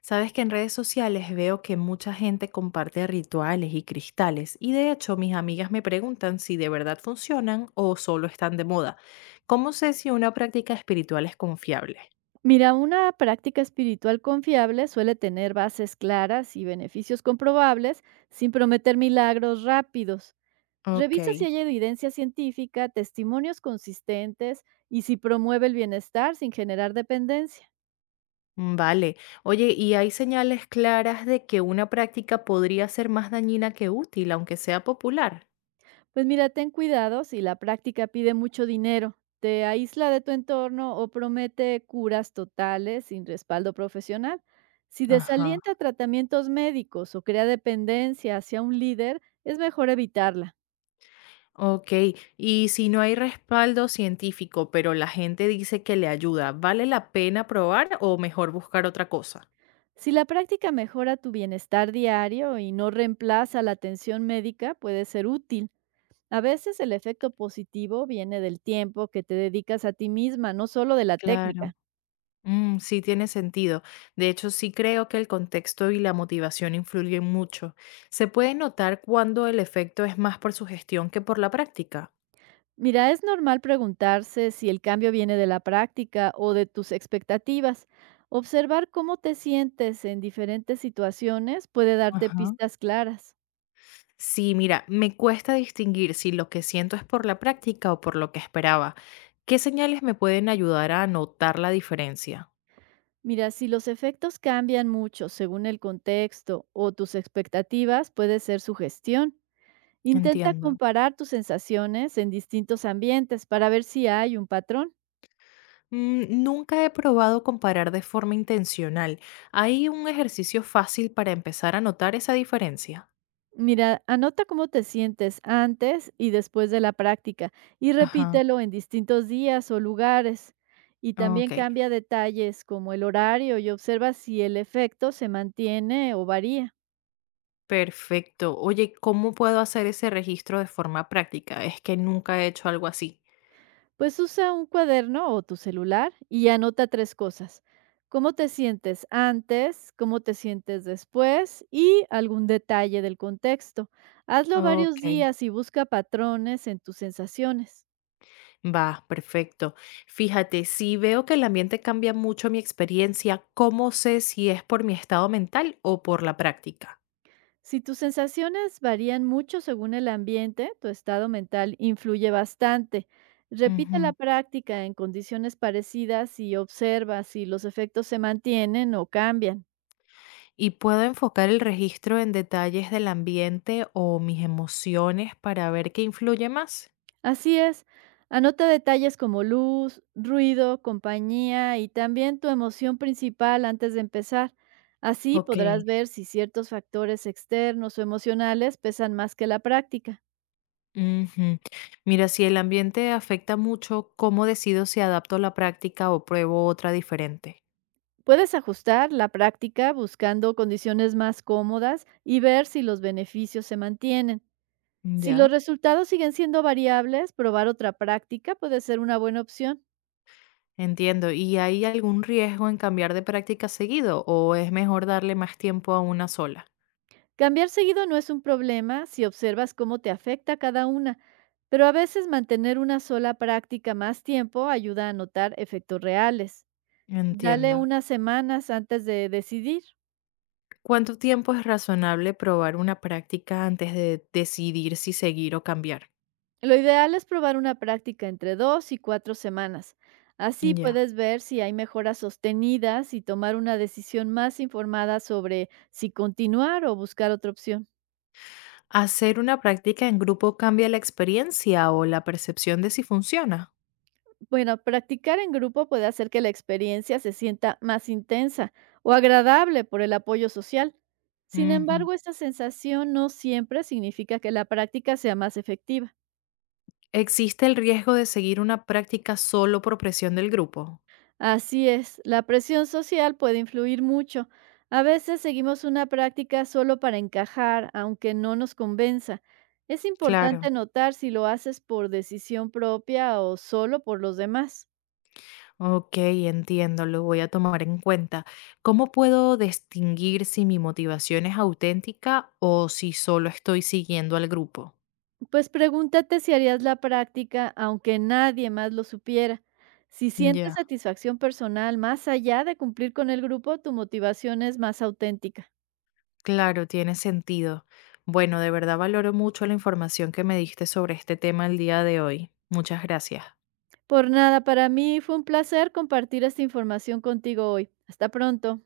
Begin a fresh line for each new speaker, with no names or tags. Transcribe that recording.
Sabes que en redes sociales veo que mucha gente comparte rituales y cristales y de hecho mis amigas me preguntan si de verdad funcionan o solo están de moda. ¿Cómo sé si una práctica espiritual es confiable?
Mira, una práctica espiritual confiable suele tener bases claras y beneficios comprobables sin prometer milagros rápidos.
Ok,
Revisa si hay evidencia científica, testimonios consistentes y si promueve el bienestar sin generar dependencia.
vale. Oye, ¿y hay señales claras de que una práctica podría ser más dañina que útil, aunque sea popular?
Pues mira, ten cuidado si la práctica pide mucho dinero, te aísla de tu entorno o promete curas totales sin respaldo profesional. Si
Ajá.
desalienta tratamientos médicos o crea dependencia hacia un líder, es mejor evitarla.
Ok, y si no hay respaldo científico, pero la gente dice que le ayuda, ¿vale la pena probar o mejor buscar otra cosa?
Si la práctica mejora tu bienestar diario y no reemplaza la atención médica, puede ser útil. A veces el efecto positivo viene del tiempo que te dedicas a ti misma, no solo de la
Claro.
técnica.
Sí, tiene sentido. De hecho, sí creo que el contexto y la motivación influyen mucho. ¿Se puede notar cuando el efecto es más por sugestión que por la práctica?
Mira, es normal preguntarse si el cambio viene de la práctica o de tus expectativas. Observar cómo te sientes en diferentes situaciones puede darte
Ajá.
pistas claras.
Sí, mira, me cuesta distinguir si lo que siento es por la práctica o por lo que esperaba. ¿Qué señales me pueden ayudar a notar la diferencia?
Mira, si los efectos cambian mucho según el contexto o tus expectativas, puede ser sugestión. Intenta
Entiendo.
comparar tus sensaciones en distintos ambientes para ver si hay un patrón.
Nunca he probado comparar de forma intencional. ¿Hay un ejercicio fácil para empezar a notar esa diferencia?
Mira, anota cómo te sientes antes y después de la práctica y
Ajá.
repítelo en distintos días o lugares. Y también
Ok.
cambia detalles como el horario y observa si el efecto se mantiene o varía.
Perfecto. Oye, ¿cómo puedo hacer ese registro de forma práctica? Es que nunca he hecho algo así.
Pues usa un cuaderno o tu celular y anota tres cosas. ¿Cómo te sientes antes? ¿Cómo te sientes después? Y algún detalle del contexto. Hazlo varios
Ok.
días y busca patrones en tus sensaciones.
Va, perfecto. Fíjate, si veo que el ambiente cambia mucho mi experiencia, ¿cómo sé si es por mi estado mental o por la práctica?
Si tus sensaciones varían mucho según el ambiente, tu estado mental influye bastante. Repite la
Ujú.
práctica en condiciones parecidas y observa si los efectos se mantienen o cambian.
¿Y puedo enfocar el registro en detalles del ambiente o mis emociones para ver qué influye más?
Así es. Anota detalles como luz, ruido, compañía y también tu emoción principal antes de empezar. Así
Ok.
podrás ver si ciertos factores externos o emocionales pesan más que la práctica.
Ujú. Mira, si el ambiente afecta mucho, ¿cómo decido si adapto la práctica o pruebo otra diferente?
Puedes ajustar la práctica buscando condiciones más cómodas y ver si los beneficios se mantienen. Si los
Ya.
resultados siguen siendo variables, probar otra práctica puede ser una buena opción.
Entiendo. ¿Y hay algún riesgo en cambiar de práctica seguido o es mejor darle más tiempo a una sola?
Cambiar seguido no es un problema si observas cómo te afecta cada una, pero a veces mantener una sola práctica más tiempo ayuda a notar efectos reales. Dale
Entiendo.
unas semanas antes de decidir.
¿Cuánto tiempo es razonable probar una práctica antes de decidir si seguir o cambiar?
Lo ideal es probar una práctica entre 2 y 4 semanas. Así
Ya.
puedes ver si hay mejoras sostenidas y tomar una decisión más informada sobre si continuar o buscar otra opción.
¿Hacer una práctica en grupo cambia la experiencia o la percepción de si funciona?
Bueno, practicar en grupo puede hacer que la experiencia se sienta más intensa o agradable por el apoyo social. Sin
Ujú.
embargo, esta sensación no siempre significa que la práctica sea más efectiva.
¿Existe el riesgo de seguir una práctica solo por presión del grupo?
Así es, la presión social puede influir mucho. A veces seguimos una práctica solo para encajar, aunque no nos convenza. Es
Claro.
importante notar si lo haces por decisión propia o solo por los demás.
Ok, entiendo, lo voy a tomar en cuenta. ¿Cómo puedo distinguir si mi motivación es auténtica o si solo estoy siguiendo al grupo?
Pues pregúntate si harías la práctica aunque nadie más lo supiera. Si sientes
Ya.
satisfacción personal más allá de cumplir con el grupo, tu motivación es más auténtica.
Claro, tiene sentido. Bueno, de verdad valoro mucho la información que me diste sobre este tema el día de hoy. Muchas gracias.
Por nada, para mí fue un placer compartir esta información contigo hoy. Hasta pronto.